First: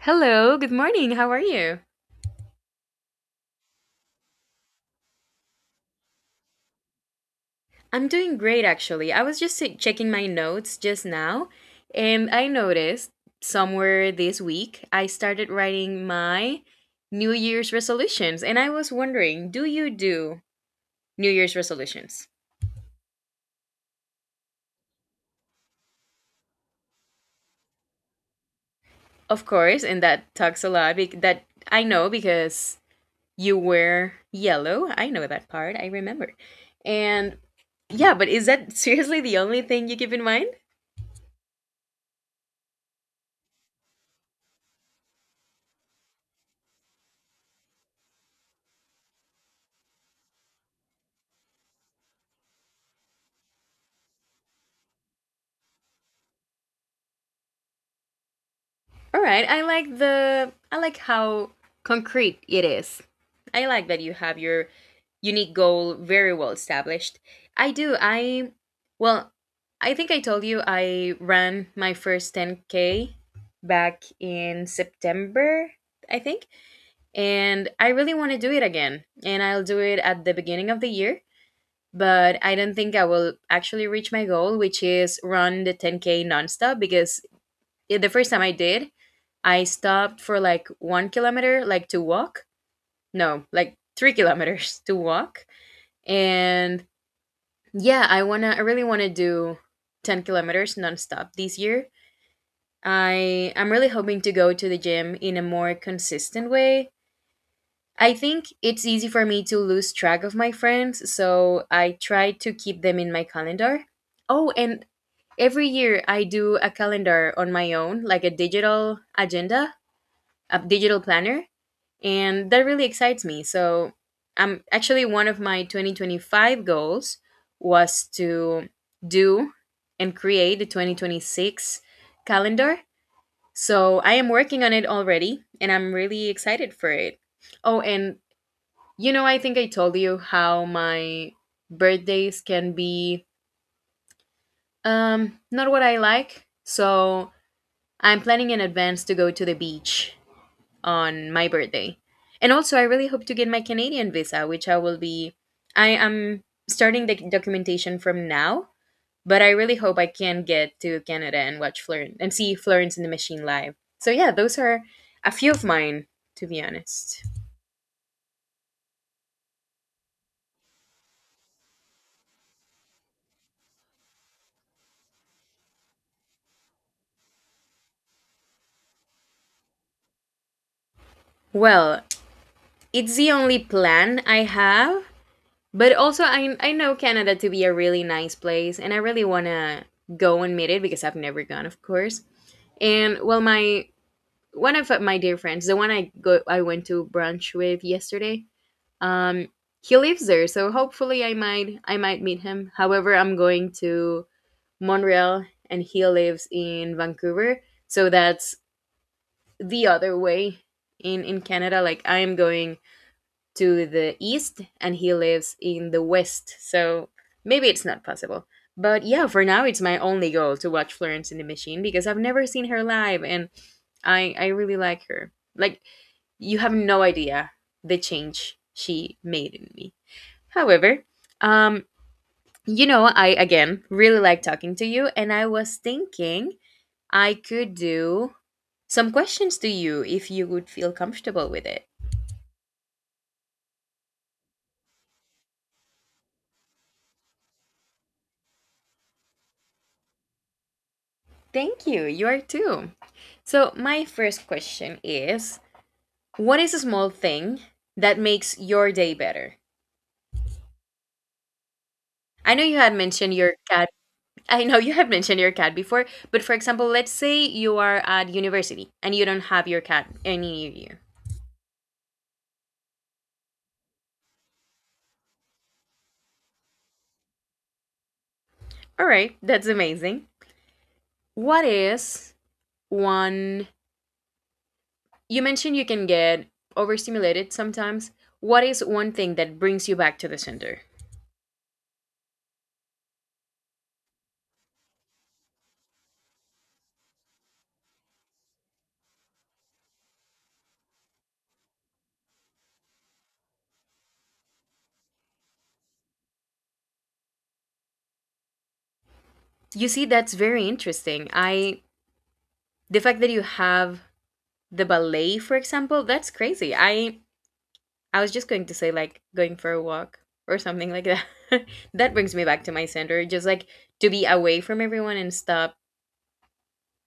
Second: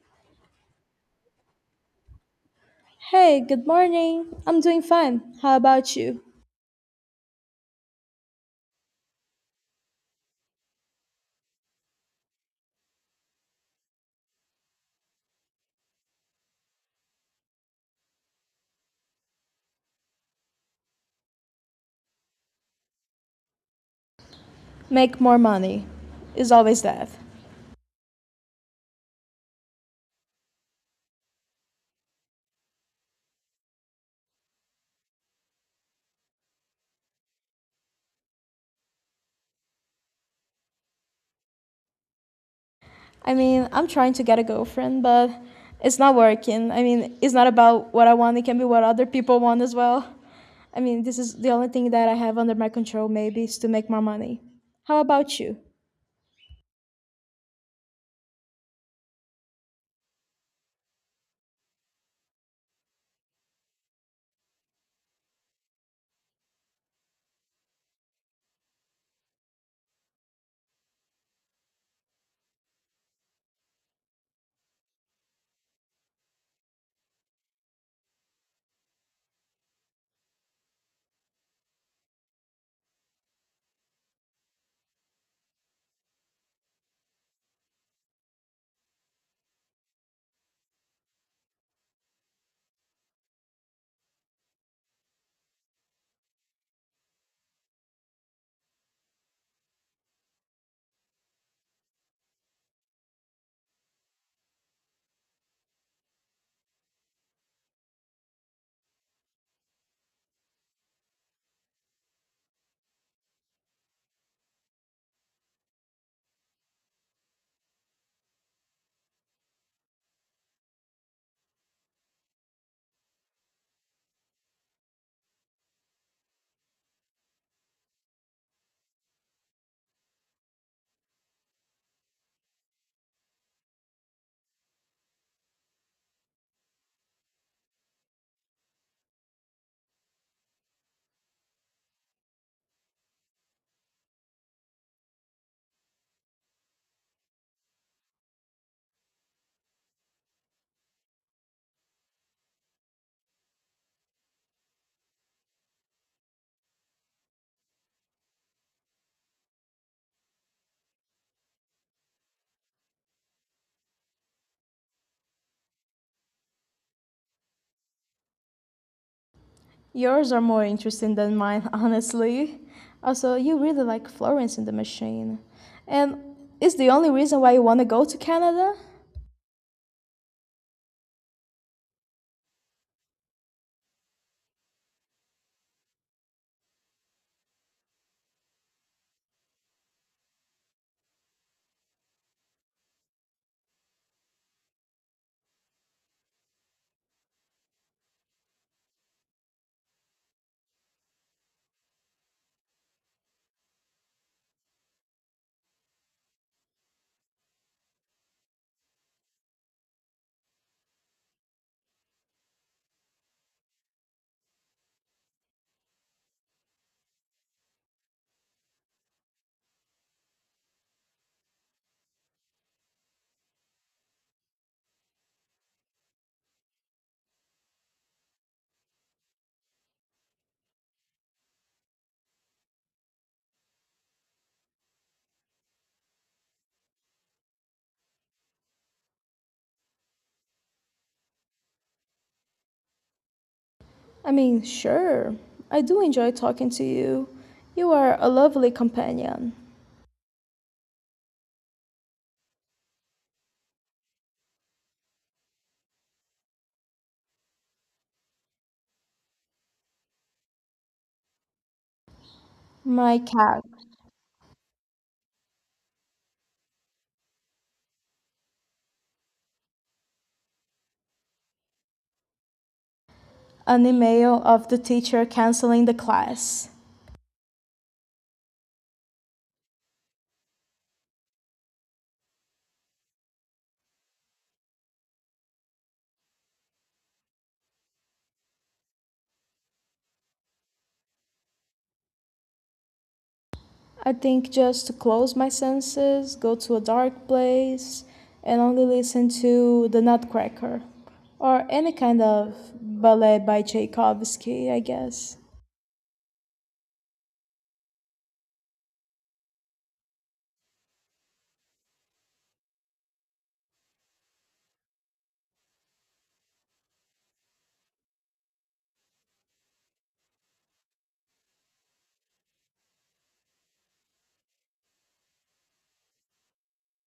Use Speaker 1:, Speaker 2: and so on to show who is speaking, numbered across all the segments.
Speaker 1: Hello, good morning. How are you?
Speaker 2: Hey, good morning. I'm doing fine. How about you?
Speaker 1: I'm doing great actually. I was just checking my notes just now and I noticed somewhere this week I started writing my New Year's resolutions and I was wondering, do you do New Year's resolutions?
Speaker 2: Make more money is always that.
Speaker 1: Of course, and that talks a lot that I know because you wear yellow. I know that part. I remember. And yeah, but is that seriously the only thing you keep in mind?
Speaker 2: I mean, I'm trying to get a girlfriend, but it's not working. I mean, it's not about what I want, it can be what other people want as well. I mean, this is the only thing that I have under my control, maybe, is to make more money. How about you?
Speaker 1: All right, I like how concrete it is. I like that you have your unique goal very well established. I do. Well, I think I told you I ran my first 10k back in September, I think, and I really want to do it again. And I'll do it at the beginning of the year, but I don't think I will actually reach my goal, which is run the 10k nonstop because the first time I did, I stopped for like 1 kilometer, like to walk. No, like 3 kilometers to walk. And yeah, I really wanna do 10 kilometers nonstop this year. I'm really hoping to go to the gym in a more consistent way. I think it's easy for me to lose track of my friends, so I try to keep them in my calendar. Oh, and every year I do a calendar on my own, like a digital planner, and that really excites me, so I'm actually one of my 2025 goals was to do and create the 2026 calendar, so I am working on it already and I'm really excited for it. Oh, and you know, I think I told you how my birthdays can be, not what I like, so I'm planning in advance to go to the beach on my birthday. And also, I really hope to get my Canadian visa, which I will be. I am starting the documentation from now, but I really hope I can get to Canada and watch Florence and see Florence and the Machine live. So, yeah, those are a few of mine, to be honest.
Speaker 2: Yours are more interesting than mine, honestly. Also, you really like Florence and the Machine. And is the only reason why you want to go to Canada?
Speaker 1: Well, it's the only plan I have, but also I know Canada to be a really nice place, and I really want to go and meet it because I've never gone, of course. And well, my dear friends, the one I went to brunch with yesterday. Um, he lives there, so hopefully I might meet him. However, I'm going to Montreal, and he lives in Vancouver, so that's the other way in Canada. Like I am going to the east, and he lives in the west, so maybe it's not possible. But yeah, for now it's my only goal to watch Florence in the Machine because I've never seen her live, and I really like her. Like you have no idea the change she made in me. However, um, you know, I again really like talking to you, and I was thinking I could do some questions to you if you would feel comfortable with it.
Speaker 2: I mean, sure, I do enjoy talking to you. You are a lovely companion.
Speaker 1: Thank you. You are too. So, my first question is: what is a small thing that makes your day better? I know you had
Speaker 2: My
Speaker 1: mentioned your
Speaker 2: cat.
Speaker 1: cat I know you have mentioned your cat before, but for example, let's say you are at university and you don't have your cat any near you.
Speaker 2: An email of the teacher canceling the class.
Speaker 1: All right, that's amazing. What is one? You mentioned you can get overstimulated sometimes. What is one thing that brings you back to the center?
Speaker 2: I think just to close my senses, go to a dark place, and only listen to The Nutcracker. Or any kind of ballet by Tchaikovsky, I guess.
Speaker 1: You see, that's very interesting. I the fact that you have the ballet, for example, that's crazy. I was just going to say like going for a walk or something like that. That brings me back to my center, just like to be away from everyone and stop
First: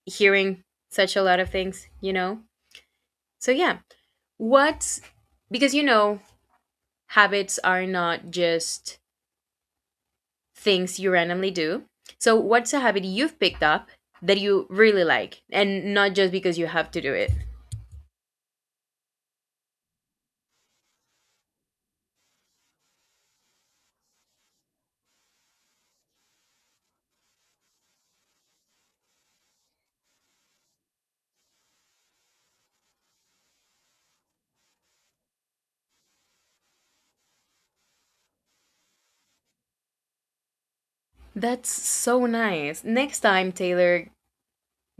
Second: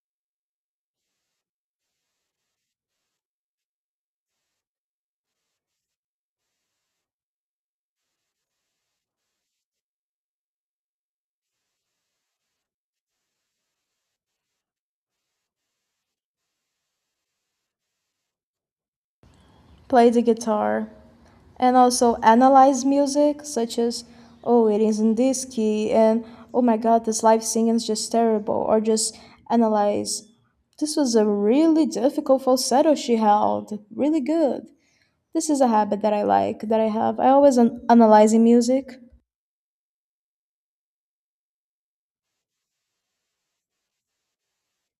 Speaker 1: hearing such a lot of things, you know? So yeah, what's because you know, habits are not just things you randomly do. So what's a habit you've picked up that you really like and not just because you have to do it?
Speaker 2: Play the guitar, and also analyze music, such as, oh, it is in this key, and oh my god, this live singing is just terrible, or just analyze. This was a really difficult falsetto she held, really good. This is a habit that I like, that I have. I always analyzing music,
Speaker 1: That's so nice. Next time, Taylor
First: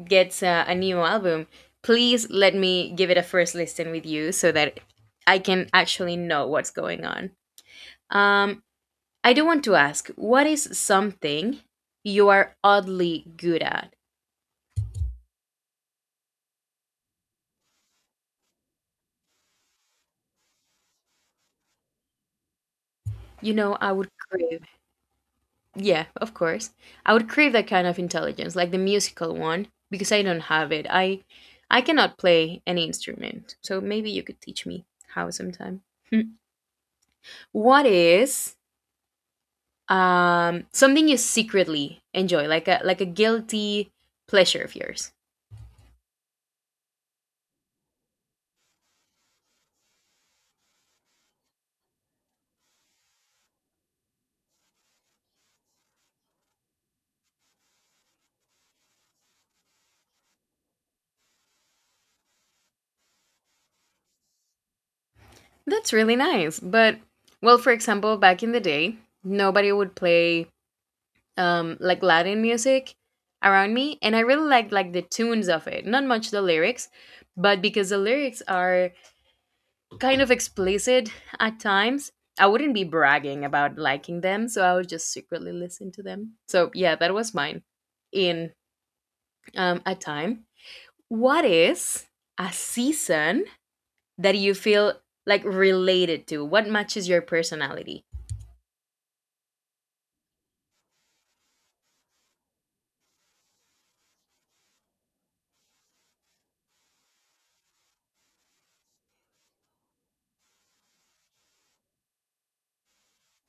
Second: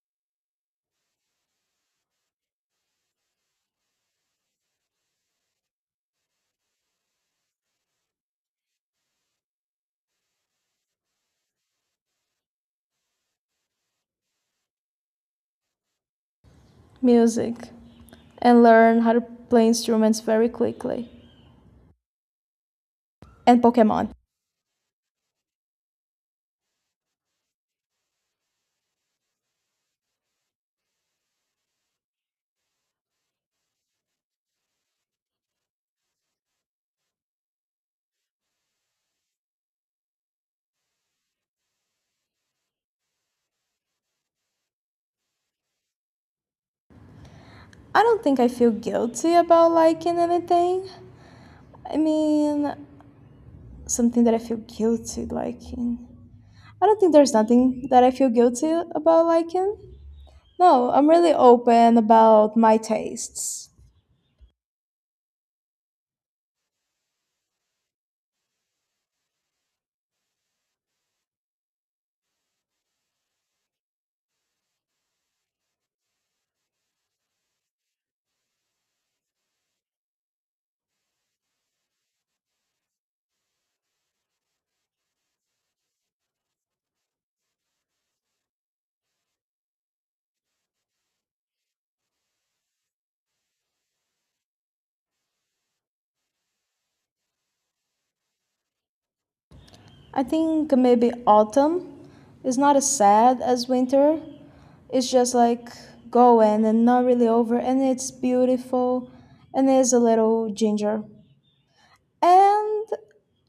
Speaker 1: gets a new album, please let me give it a first listen with you so that I can actually know what's going on. Um, I do want to ask, what is something you are oddly good at?
Speaker 2: music, and learn how to play instruments very quickly.
Speaker 1: You
Speaker 2: And
Speaker 1: know, I would
Speaker 2: Pokemon.
Speaker 1: crave. Yeah, of course. I would crave that kind of intelligence, like the musical one, because I don't have it. I cannot play any instrument. So maybe you could teach me how sometime. What is something you secretly enjoy, like a guilty pleasure of yours?
Speaker 2: I don't think I feel guilty about liking anything. I mean, something that I feel guilty liking. I don't think there's nothing that I feel guilty about liking. No, I'm really open about my tastes.
Speaker 1: That's really nice, but well, for example, back in the day nobody would play like Latin music around me, and I really liked like the tunes of it, not much the lyrics, but because the lyrics are kind of explicit at times, I wouldn't be bragging about liking them, so I would just secretly listen to them. So yeah, that was mine. In a time What is a season that you feel like related to? What matches your personality?
Speaker 2: I think maybe autumn is not as sad as winter. It's just like going and not really over, and it's beautiful and there's a little ginger. And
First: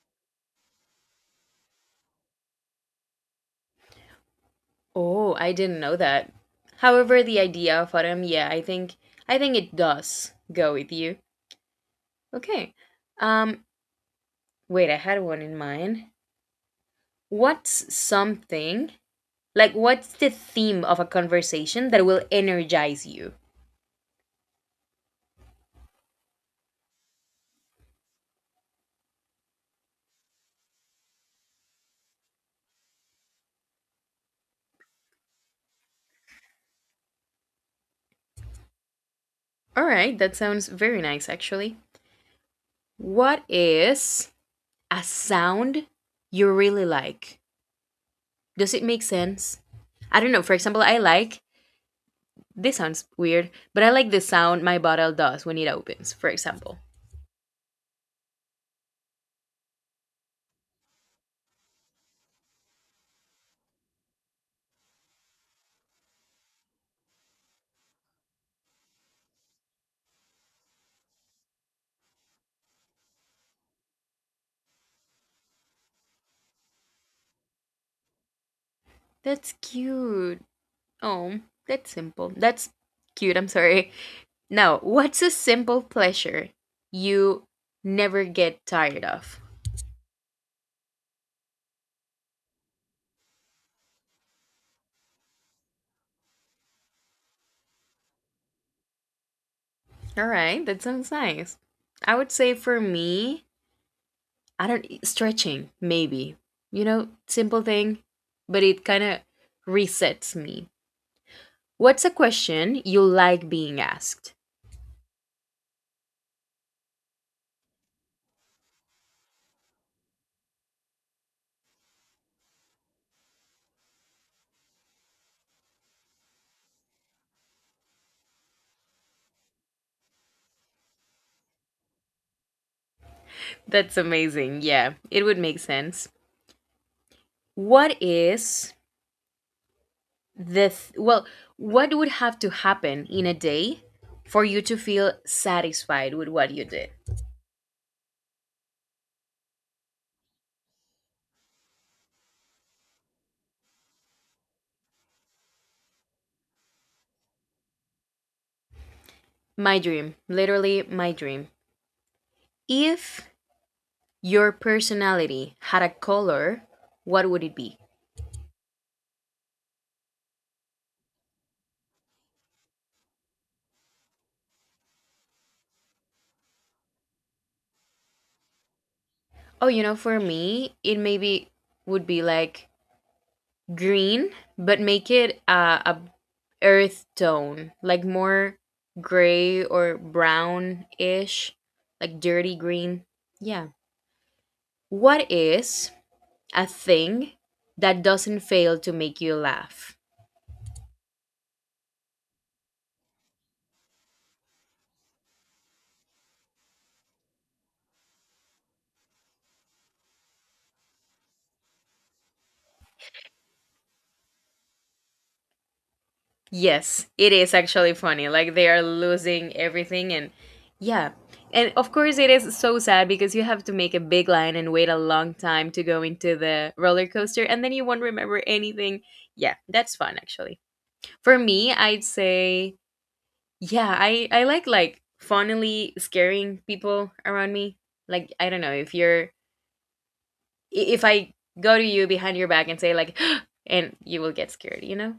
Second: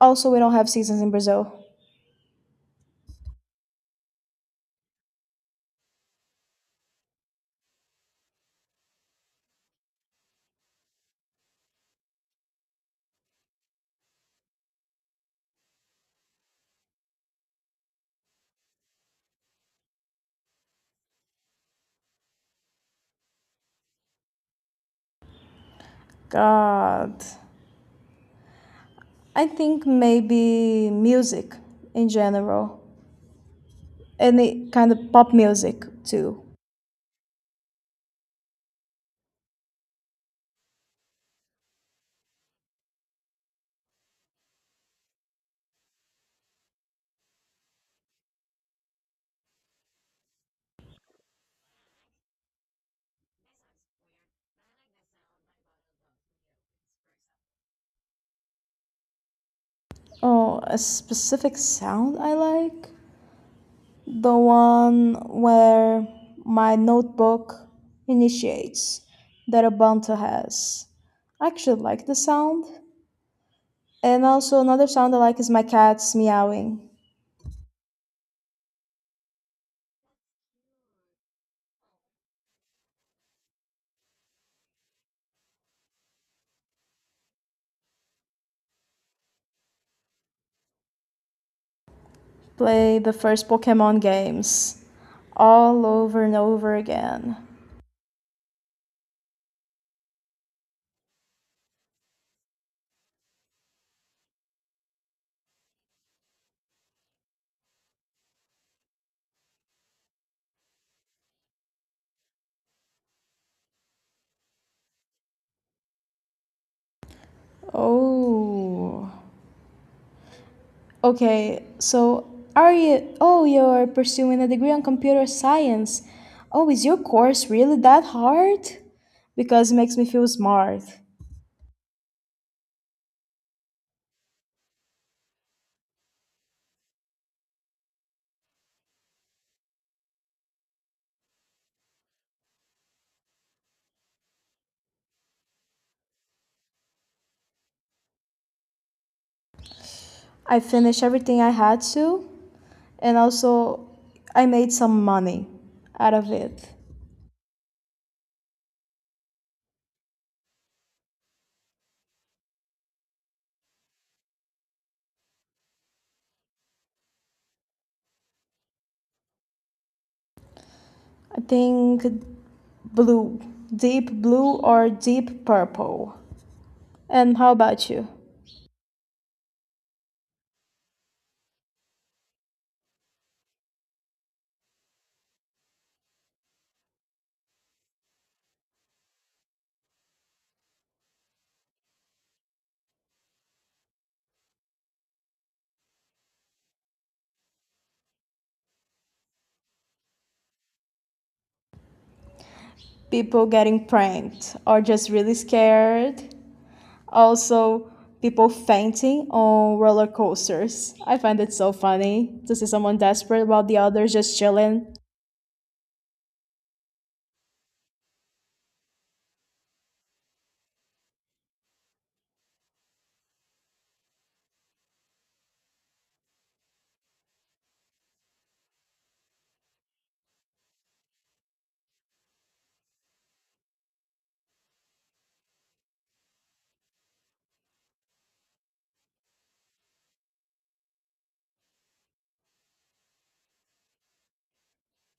Speaker 2: also, we don't have seasons in Brazil.
Speaker 1: Oh, I didn't know that. However, the idea of autumn, yeah, I think it does go with you. Okay. Um wait, I had one in mind. What's something, what's the theme of a conversation that will energize you?
Speaker 2: God. I think maybe music in general. Any kind of pop music too.
Speaker 1: All right, that sounds very nice actually. What is a sound you really like? Does it make sense? I don't know. For example, I like, this sounds weird, but I like the sound my bottle does when it opens, for example.
Speaker 2: Oh, a specific sound I like? The one where my notebook initiates that Ubuntu has. I actually like the sound. And also another sound I like is my cats meowing.
Speaker 1: That's cute. Oh, that's simple. That's cute. I'm sorry. Now, what's a simple pleasure you never get tired of?
Speaker 2: Play the first Pokemon games all over and over again.
Speaker 1: All right, that sounds nice. I would say for me, I don't stretching maybe. You know, simple thing, but it kind of resets me. What's a question you like being asked?
Speaker 2: Oh. Okay, so are you? Oh, you're pursuing a degree on computer science. Oh, is your course really that hard? Because it makes me feel smart.
Speaker 1: That's amazing. Yeah, it would make sense. What is the th- well, what would have to happen in a day for you to feel satisfied with what you did?
Speaker 2: I finished everything I had to, and also I made some money out of it.
Speaker 1: My dream, literally my dream. If your personality had a color, what would it be?
Speaker 2: I think blue, deep blue or deep purple. And how about you?
Speaker 1: Oh, you know, for me, it maybe would be like green, but make it a earth tone, like more gray or brown ish, like dirty green. Yeah. What is a thing that doesn't fail to make you laugh?
Speaker 2: People getting pranked or just really scared? Also, people fainting on roller coasters. I find it so funny to see someone desperate while the others just chilling.
Speaker 1: Yes, it is actually funny. Like they are losing everything, and yeah. And of course it is so sad because you have to make a big line and wait a long time to go into the roller coaster and then you won't remember anything. Yeah, that's fun actually. For me, I'd say, yeah, I like funnily scaring people around me. Like I don't know if if I go to you behind your back and say like and you will get scared, you know?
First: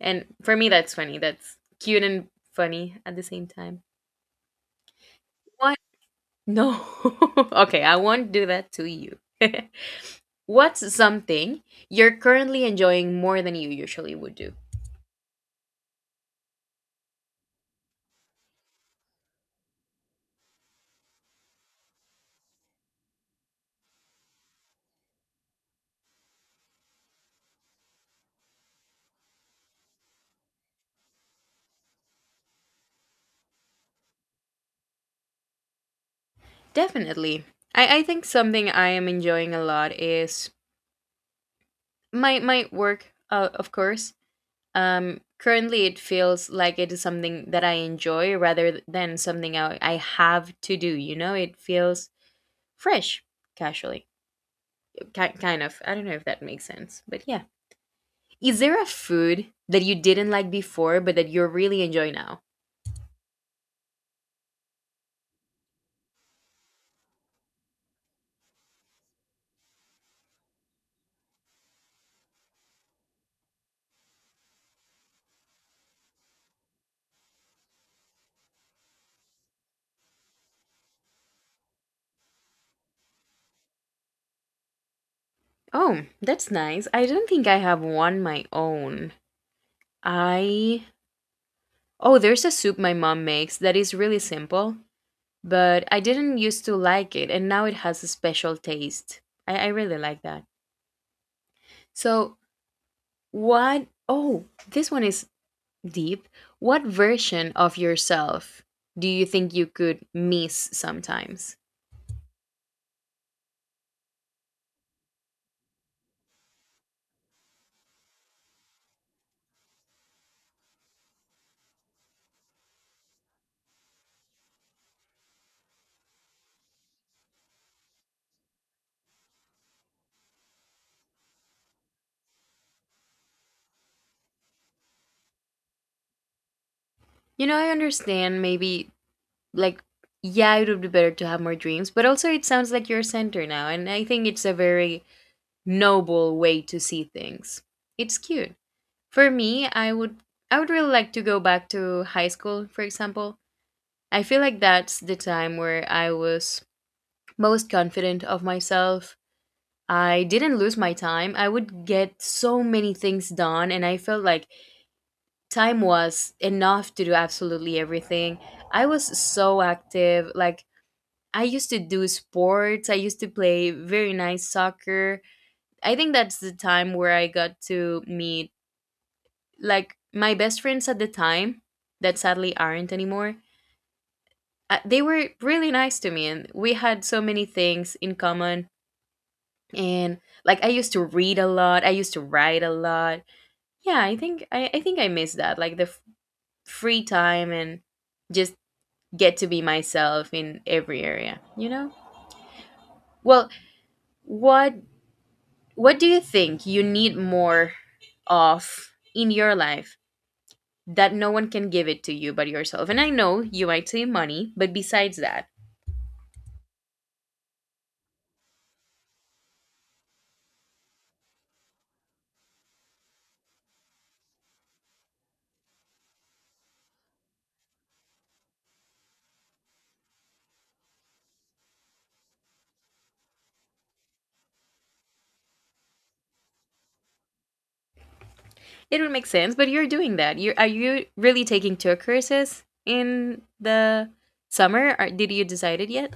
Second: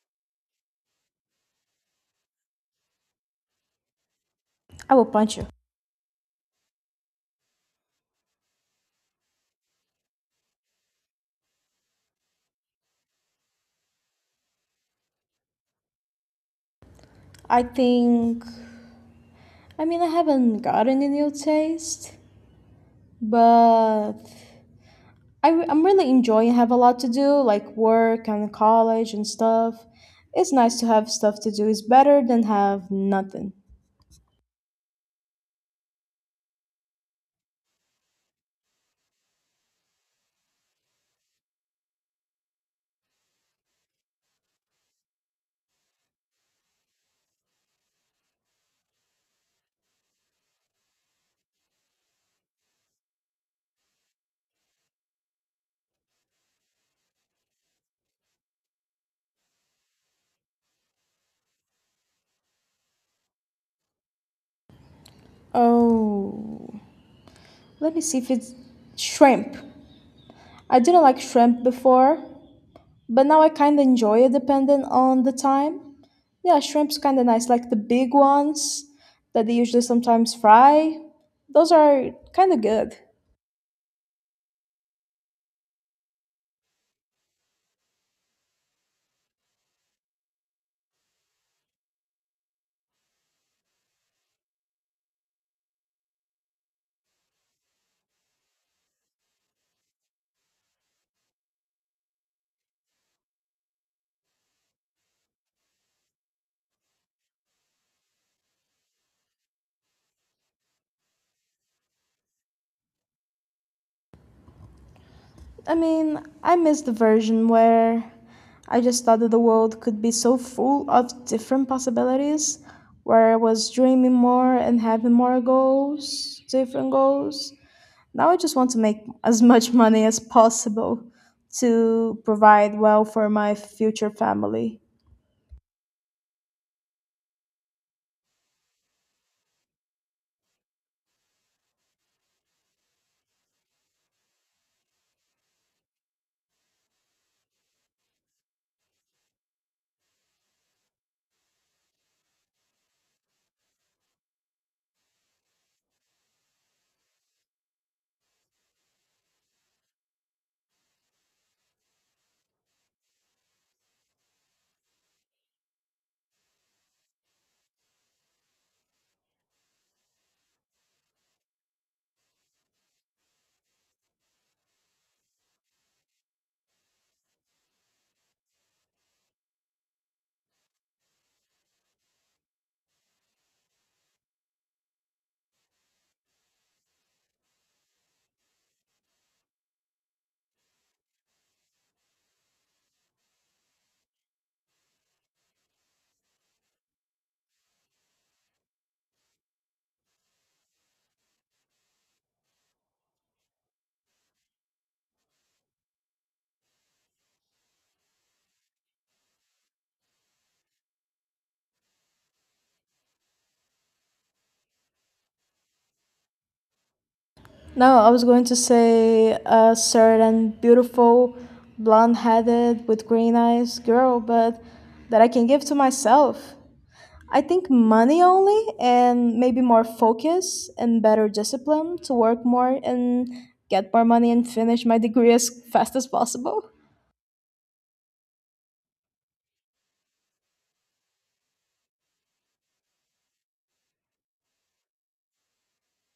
Speaker 1: And for me that's funny. That's cute and funny at the same time.
Speaker 2: I will punch you.
Speaker 1: What? No. Okay, I won't do that to you. What's something you're currently enjoying more than you usually would do?
Speaker 2: I think. I mean, I haven't gotten a new taste, but I am really enjoying. Have a lot to do, like work and college and stuff. It's nice to have stuff to do. It's better than have nothing.
Speaker 1: Definitely. I think something I am enjoying a lot is my work, of course. Currently, it feels like it is something that I enjoy rather than something I have to do. You know, it feels fresh, casually, kind of. I don't know if that makes sense, but yeah. Is there a food that you didn't like before but that you really enjoy now?
Speaker 2: Oh, let me see if it's shrimp. I didn't like shrimp before, but now I kind of enjoy it depending on the time. Yeah, shrimp's kind of nice, like the big ones that they usually sometimes fry. Those are kind of good.
Speaker 1: Oh, that's nice. I don't think I have one my own. I oh, there's a soup my mom makes that is really simple, but I didn't used to like it, and now it has a special taste. I really like that. So, what? Oh, this one is deep. What version of yourself do you think you could miss sometimes?
Speaker 2: I mean, I miss the version where I just thought that the world could be so full of different possibilities, where I was dreaming more and having more goals, different goals. Now I just want to make as much money as possible to provide well for my future family.
Speaker 1: You know, I understand maybe, like, yeah, it would be better to have more dreams, but also it sounds like you're a center now, and I think it's a very noble way to see things. It's cute. For me, I would really like to go back to high school, for example. I feel like that's the time where I was most confident of myself. I didn't lose my time. I would get so many things done, and I felt like time was enough to do absolutely everything. I was so active. Like, I used to do sports, I used to play very nice soccer. I think that's the time where I got to meet, like, my best friends at the time that sadly aren't anymore. They were really nice to me, and we had so many things in common. And like I used to read a lot, I used to write a lot. Yeah, I think I think I miss that, like the free time and just get to be myself in every area, you know? Well, what what do you think you need more of in your life that no one can give it to you but yourself? And I know you might say money, but besides that,
Speaker 2: No, I was going to say a certain beautiful, blonde headed, with green eyes girl, but that I can give to myself. I think money only, and maybe more focus and better discipline to work more and get more money and finish my degree as fast as possible.
Speaker 1: it would make sense, but you're doing that. You really taking two courses in the summer? Or did you decide it yet?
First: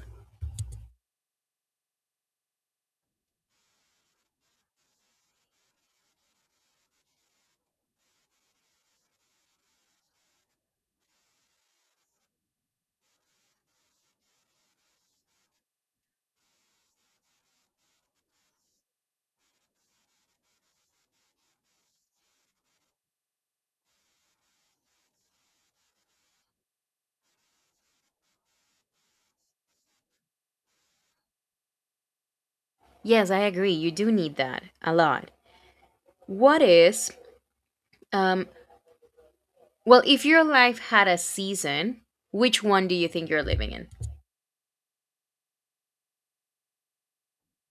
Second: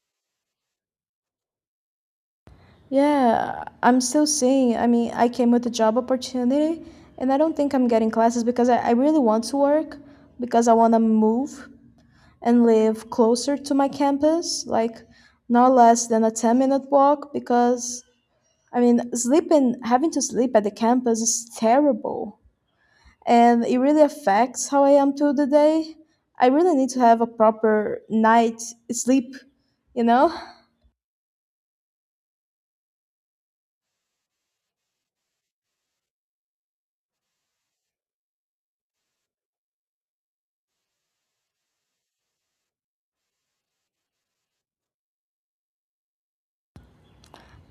Speaker 2: Yeah, I'm still seeing. I mean, I came with a job opportunity, and I don't think I'm getting classes because I really want to work because I want to move and live closer to my campus, like not less than a 10-minute walk, because I mean, sleeping, having to sleep at the campus is terrible. And it really affects how I am through the day. I really need to have a proper night sleep, you know?
Speaker 1: Yes, I agree. You do need that a lot. What is Um, well, if your life had a season, which one do you think you're living in?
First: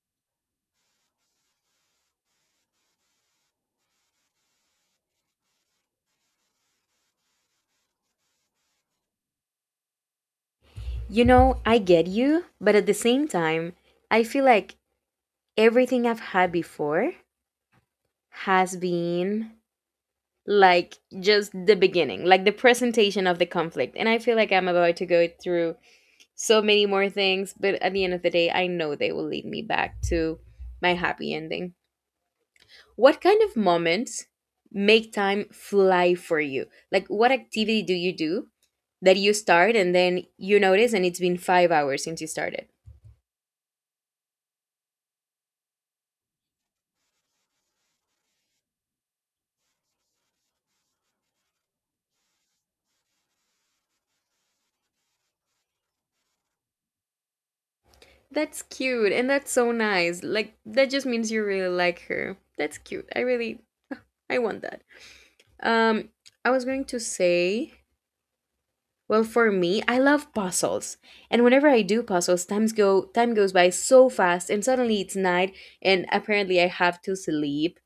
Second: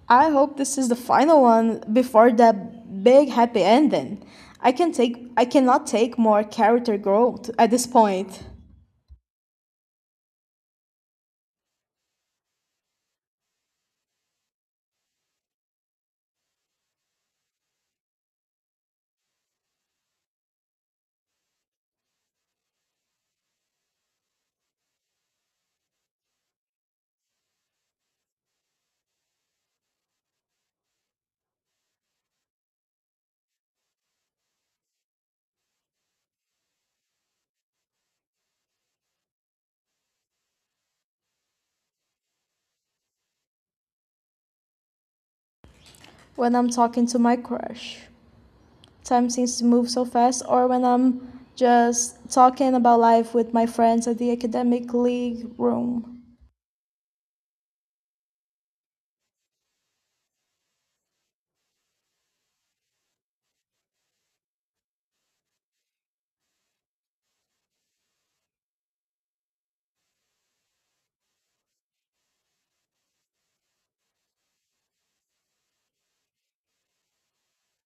Speaker 2: I hope this is the final one before that big happy ending. I can take I cannot take more character growth at this point
Speaker 1: You know, I get you, but at the same time, I feel like everything I've had before has been like just the beginning, like the presentation of the conflict. And I feel like I'm about to go through so many more things, but at the end of the day, I know they will lead me back to my happy ending. What kind of moments make time fly for you? Like, what activity do you do that you start and then you notice and it's been 5 hours since you started?
Speaker 2: when I'm talking to my crush. Time seems to move so fast, or when I'm just talking about life with my friends at the academic league room.
Speaker 1: That's cute and that's so nice. Like, that just means you really like her. That's cute. I really, I want that. Um, I was going to say, well, for me, I love puzzles, and whenever I do puzzles, time goes by so fast, and suddenly it's night, and apparently I have to sleep.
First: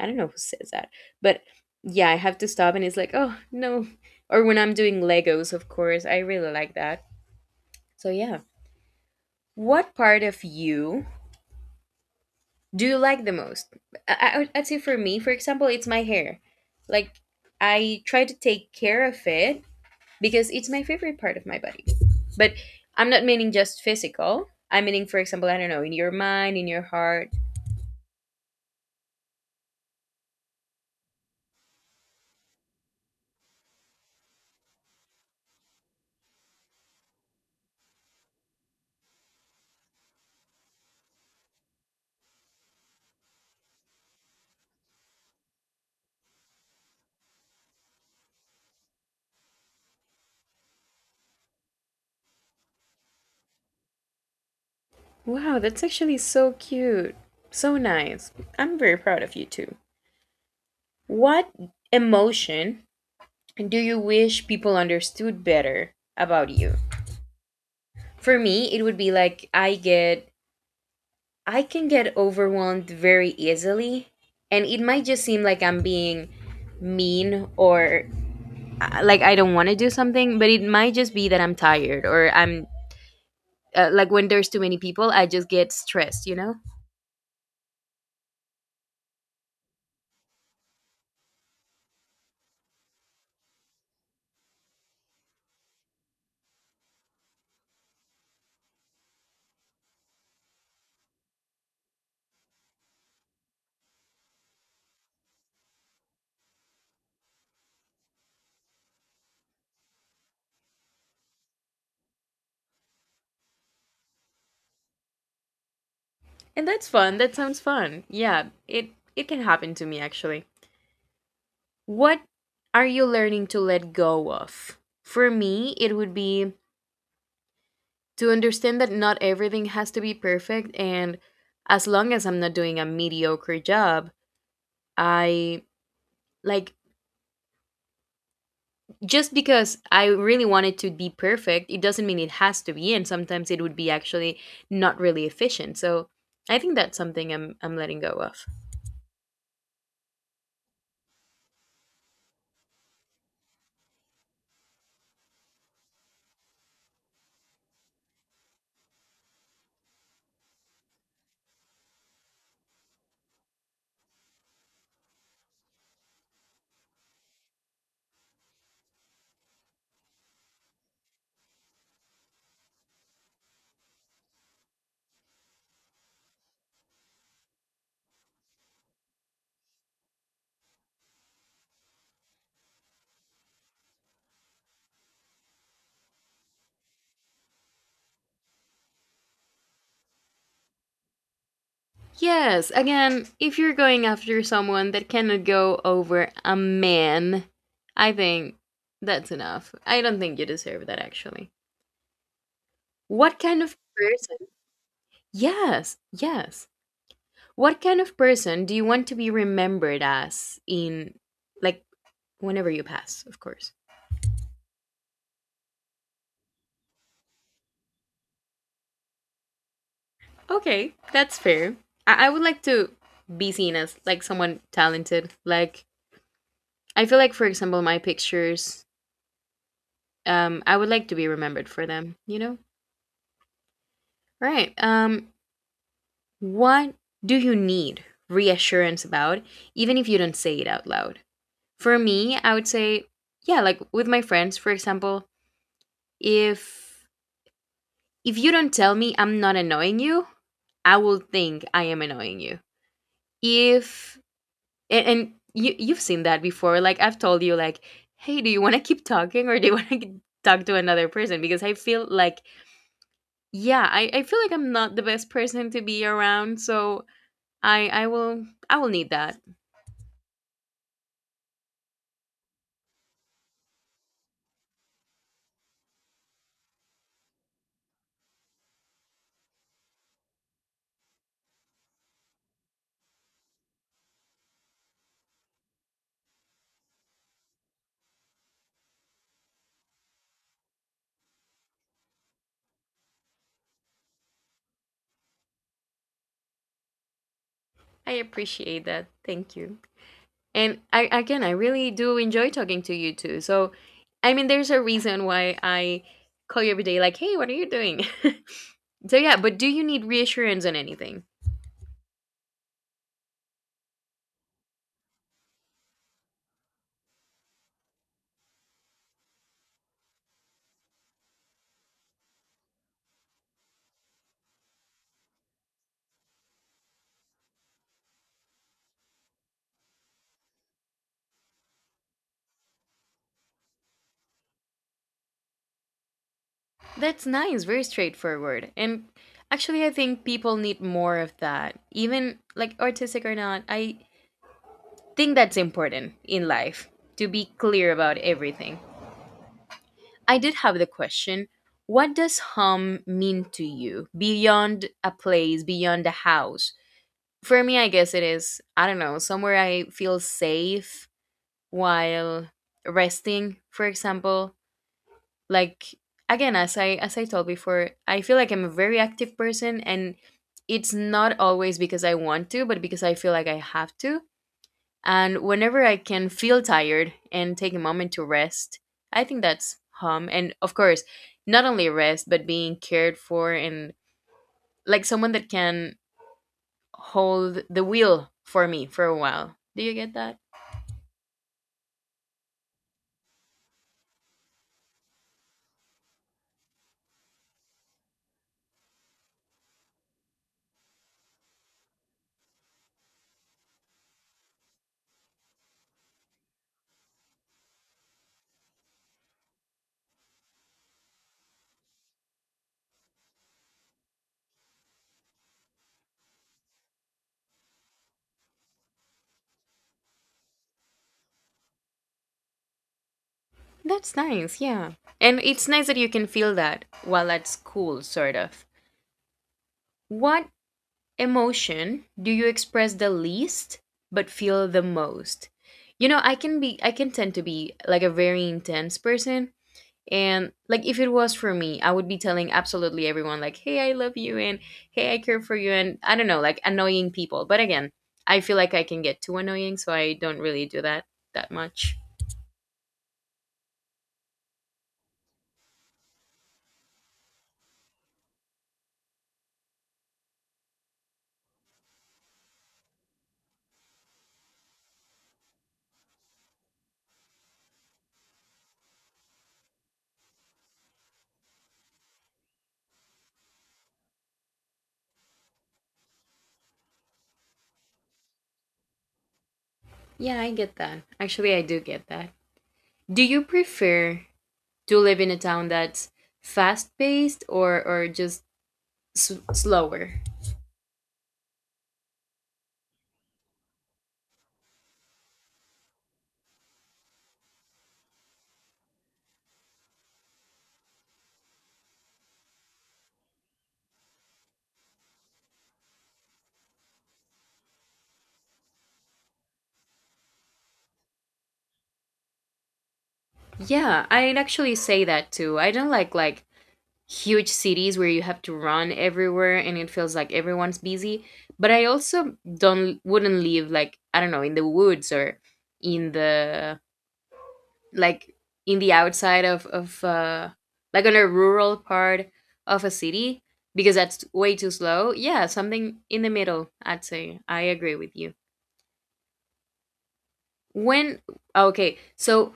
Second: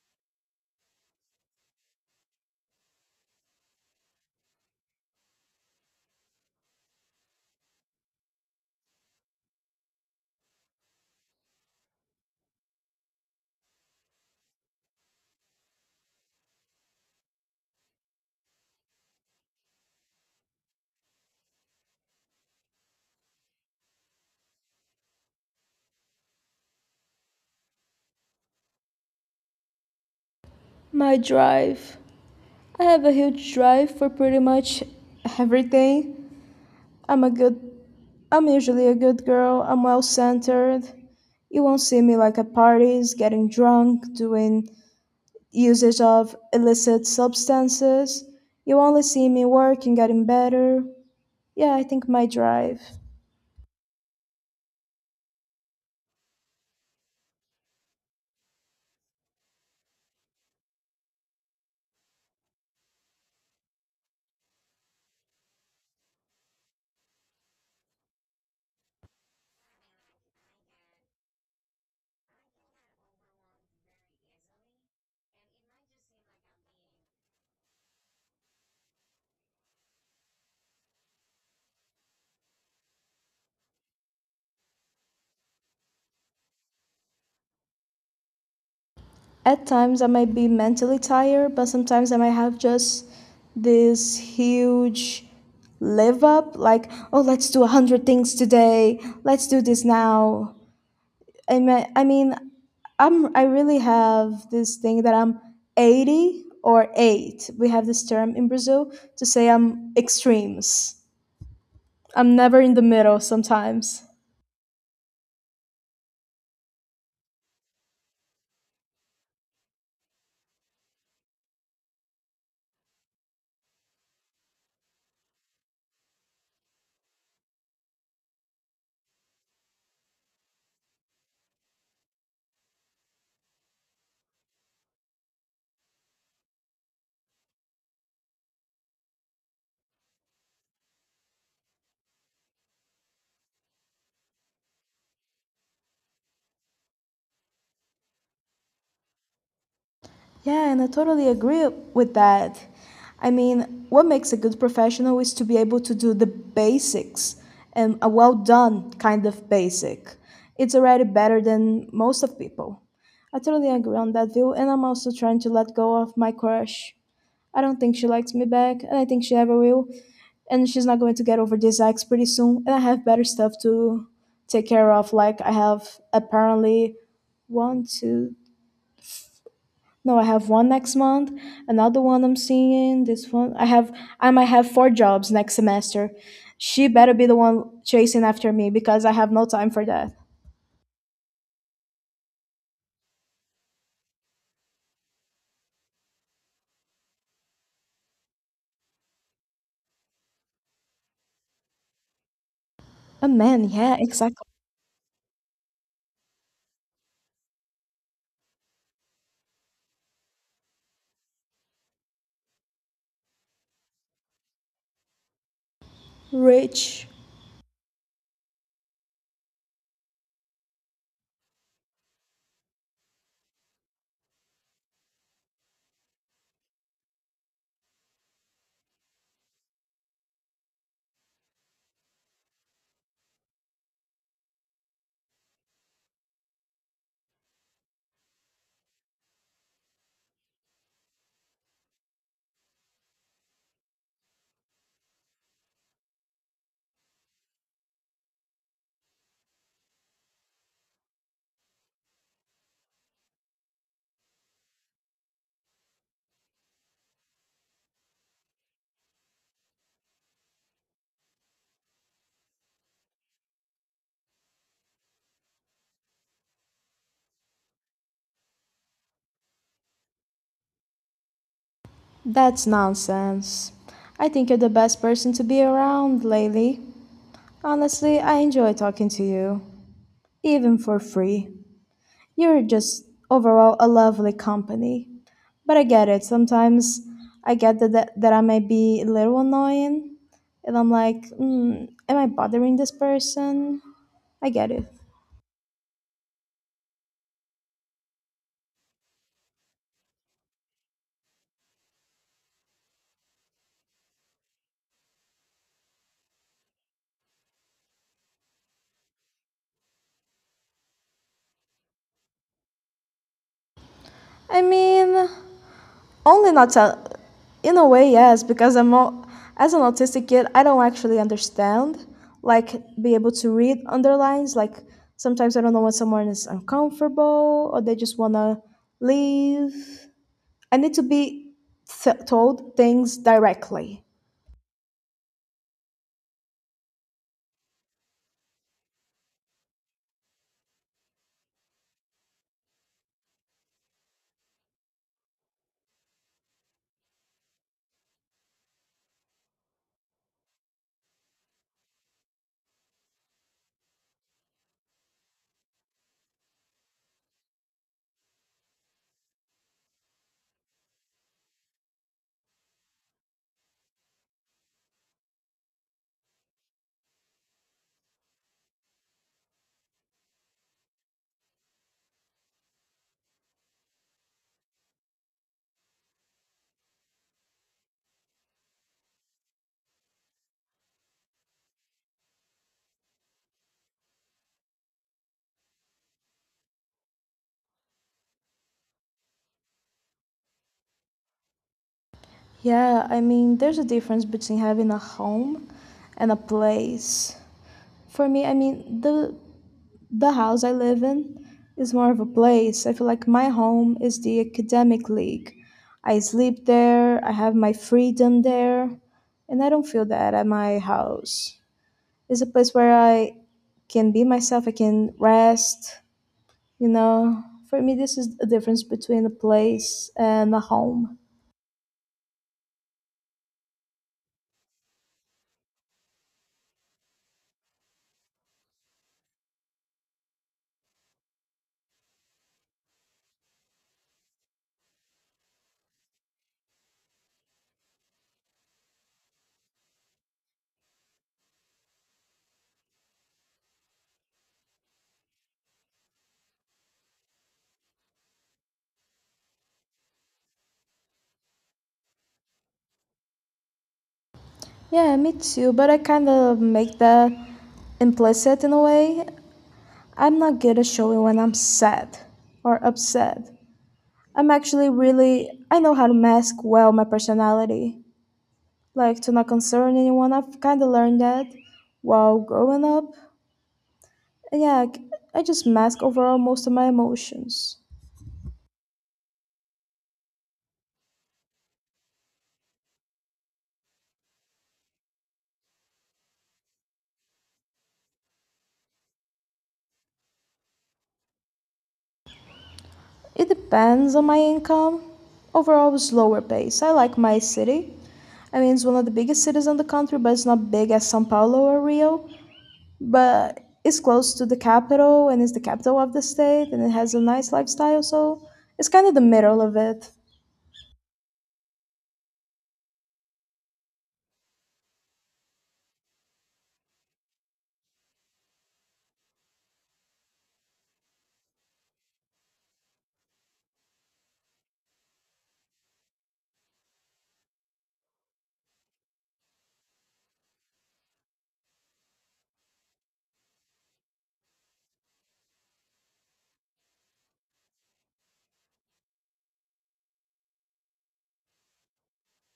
Speaker 1: I don't know who says that, but yeah, I have to stop, and it's like, oh no. Or when I'm doing Legos, of course, I really like that. So yeah, what part of you do you like the most? I'd say for me, for example, it's my hair. Like I try to take care of it because it's my favorite part of my body. But I'm not meaning just physical. I'm meaning, for example, I don't know, in your mind, in your heart.
Speaker 2: My drive. I have a huge drive for pretty much everything. I'm a good I'm usually a good girl. I'm well centered. You won't see me like at parties, getting drunk, doing usage of illicit substances. You only see me working, getting better. Yeah, I think my drive.
Speaker 1: Wow, that's actually so cute. So nice. I'm very proud of you too. What emotion do you wish people understood better about you? For me, it would be like I can get overwhelmed very easily and it might just seem like I'm being mean or like I don't want to do something, but it might just be that I'm tired or I'm like when there's too many people, I just get stressed, you know?
Speaker 2: At times I might be mentally tired, but sometimes I might have just this huge live up like, oh, let's do a hundred things today. Let's do this now. I mean, I really have this thing that I'm 80 or 8. We have this term in Brazil to say I'm extremes. I'm never in the middle sometimes.
Speaker 1: And that's fun. That sounds fun. Yeah, it can happen to me actually. What are you learning to let go of? For me, it would be to understand that not everything has to be perfect and as long as I'm not doing a mediocre job, I like just because I really want it to be perfect, it doesn't mean it has to be and sometimes it would be actually not really efficient. So, I think that's something I'm letting go of.
Speaker 2: Yeah, and I totally agree with that. I mean, what makes a good professional is to be able to do the basics and a well done kind of basic. It's already better than most of people. I totally agree on that view, and I'm also trying to let go of my crush. I don't think she likes me back, and I think she ever will. And she's not going to get over this ex pretty soon, and I have better stuff to take care of. Like, I have apparently one, two, no, I have one next month, another one I'm seeing, this one I have I might have four jobs next semester. She better be the one chasing after me because I have no time for that.
Speaker 1: Yes, again, if you're going after someone that cannot go over a man, I think that's enough. I don't think you deserve that actually.
Speaker 2: A
Speaker 1: What kind
Speaker 2: man,
Speaker 1: of
Speaker 2: yeah, exactly.
Speaker 1: person? Yes, yes. What kind of person do you want to be remembered as, in, like, whenever you pass, of course?
Speaker 2: Rich.
Speaker 1: Okay, that's fair. I would like to be seen as, like, someone talented. Like, I feel like, for example, my pictures, I would like to be remembered for them, you know? Right. What do you need reassurance about, even if you don't say it out loud? For me, I would say, yeah, like with my friends, for example, if if you don't tell me I'm not annoying you, I will think I am annoying you. If and you've seen that before, like I've told you, like, hey, do you want to keep talking or do you want to talk to another person? Because I feel like, yeah, I feel like I'm not the best person to be around, so I will need that.
Speaker 2: That's nonsense. I think you're the best person to be around lately. Honestly, I enjoy talking to you, even for free. You're just overall a lovely company. But I get it. Sometimes I get that I may be a little annoying. And I'm like, mm, am I bothering this person? I get it.
Speaker 1: I appreciate that. Thank you. And I again I really do enjoy talking to you too. So I mean there's a reason why I call you every day, like, "Hey, what are you doing?" So yeah, but do you need reassurance on anything?
Speaker 2: I mean, only not tell. In a way, yes, because I'm all, as an autistic kid, I don't actually understand, like be able to read underlines. Like sometimes I don't know when someone is uncomfortable or they just wanna leave. I need to be told things directly.
Speaker 1: That's nice, very straightforward. And actually I think people need more of that. Even like artistic or not, I think that's important in life to be clear about everything. I did have the question. What does home mean to you beyond a place, beyond a house? For me, I guess it is, I don't know, somewhere I feel safe while resting, for example. Like again, as I told before, I feel like I'm a very active person and it's not always because I want to, but because I feel like I have to. And whenever I can feel tired and take a moment to rest, I think that's home. And of course, not only rest, but being cared for and like someone that can hold the wheel for me for a while. Do you get that?
Speaker 2: Yeah, I mean, there's a difference between having a home and a place. For me, I mean, the house I live in is more of a place. I feel like my home is the academic league. I sleep there, I have my freedom there, and I don't feel that at my house. It's a place where I can be myself, I can rest, you know, for me, this is the difference between a place and a home.
Speaker 1: That's nice, yeah. And it's nice that you can feel that while at school, sort of. What emotion do you express the least but feel the most? You know, I can tend to be like a very intense person, and like if it was for me, I would be telling absolutely everyone, like, hey, I love you, and hey, I care for you, and I don't know, like annoying people, but again, I feel like I can get too annoying, so I don't really do that much.
Speaker 2: Yeah, me too, but I kind of make that implicit in a way. I'm not good at showing when I'm sad or upset. I'm actually really, I know how to mask well my personality, like to not concern anyone. I've kind of learned that while growing up. And yeah, I just mask overall most of my emotions.
Speaker 1: Yeah, I get that, actually, I do get that. Do you prefer to live in a town that's fast paced or just slower?
Speaker 2: It depends on my income. Overall, it's slower pace. I like my city. I mean, it's one of the biggest cities in the country, but it's not big as São Paulo or Rio. But it's close to the capital and it's the capital of the state and it has a nice lifestyle, so it's kind of the middle of it.
Speaker 1: Yeah, I'd actually say that too. I don't like, huge cities where you have to run everywhere and it feels like everyone's busy, but I also don't wouldn't live, like, I don't know, in the woods or in the like in the outside of like on a rural part of a city, because that's way too slow. Yeah, something in the middle, I'd say I agree with you. When okay so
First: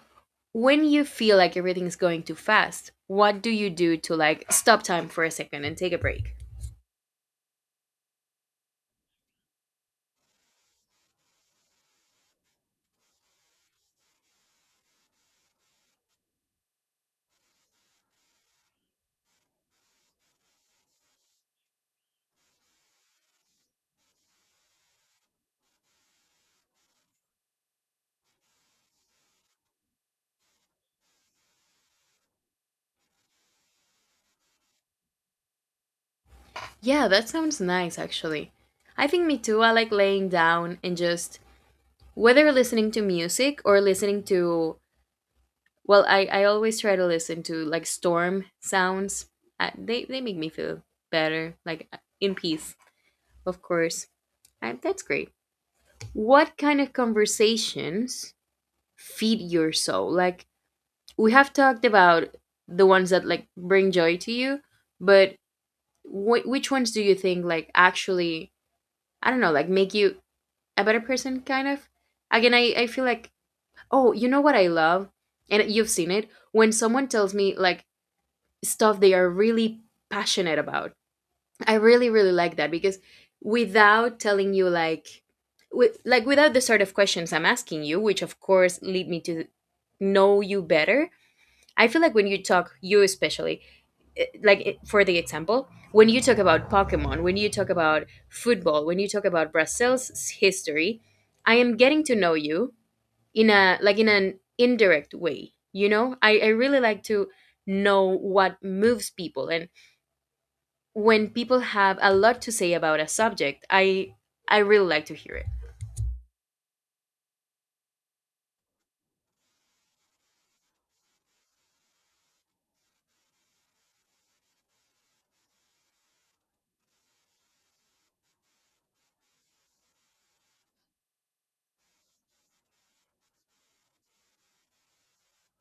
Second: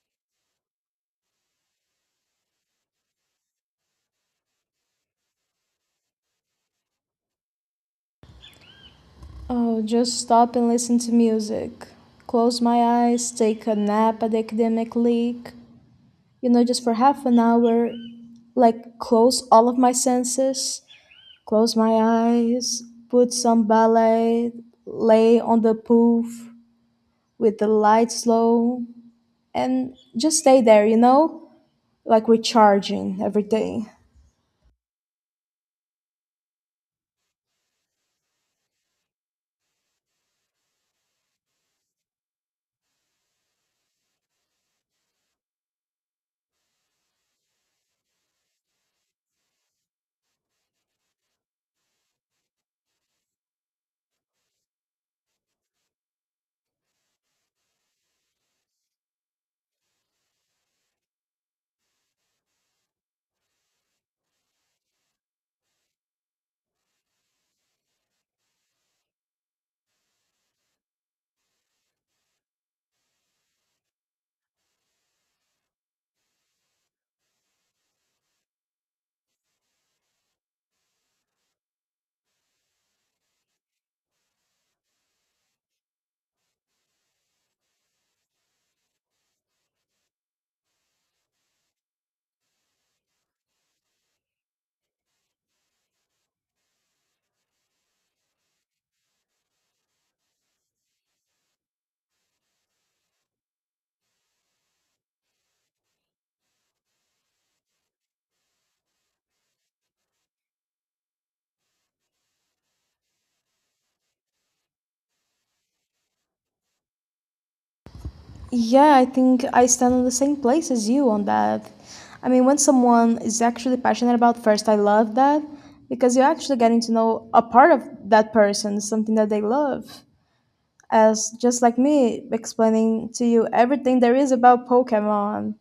Speaker 1: when you feel like everything's going too fast, what do you do to like stop time for a second and take a break?
Speaker 2: Oh, just stop and listen to music. Close my eyes, take a nap at the academic league. You know, just for half an hour, like close all of my senses. Close my eyes, put some ballet, lay on the poof with the lights low, and just stay there, you know? Like recharging every day.
Speaker 1: Yeah, that sounds nice actually. I think me too. I like laying down and just whether listening to music or listening to well, I always try to listen to like storm sounds. They make me feel better, like in peace, of course. That's great. What kind of conversations feed your soul? Like we have talked about the ones that like bring joy to you, but which ones do you think like actually I don't know, like make you a better person kind of again I feel like oh you know what I love, and you've seen it, when someone tells me like stuff they are really passionate about, I really really like that because without telling you, like like without the sort of questions I'm asking you which of course lead me to know you better, I feel like when you talk you especially for the example when you talk about Pokemon, when you talk about football, when you talk about Brazil's history, I am getting to know you in a in an indirect way, you know? I really like to know what moves people, and when people have a lot to say about a subject, I really like to hear it.
Speaker 2: Yeah, I think I stand on the same place as you on that. I mean, when someone is actually passionate about first, I love that because you're actually getting to know a part of that person, something that they love. As just like me explaining to you everything there is about Pokemon.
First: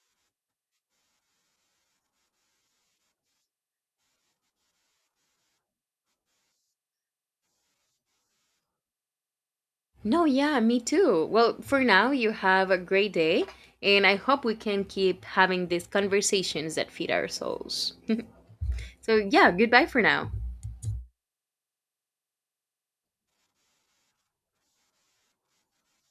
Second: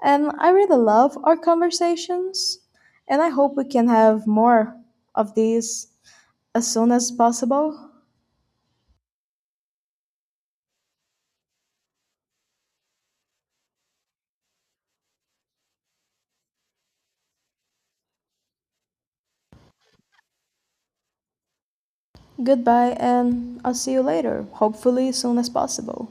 Speaker 2: And I really love our conversations, and I hope we can have more of these as soon as possible.
Speaker 1: No, yeah, me too. Well, for now, you have a great day, and I hope we can keep having these conversations that feed our souls. So yeah, goodbye for now.
Speaker 2: Goodbye, and I'll see you later, hopefully, as soon as possible.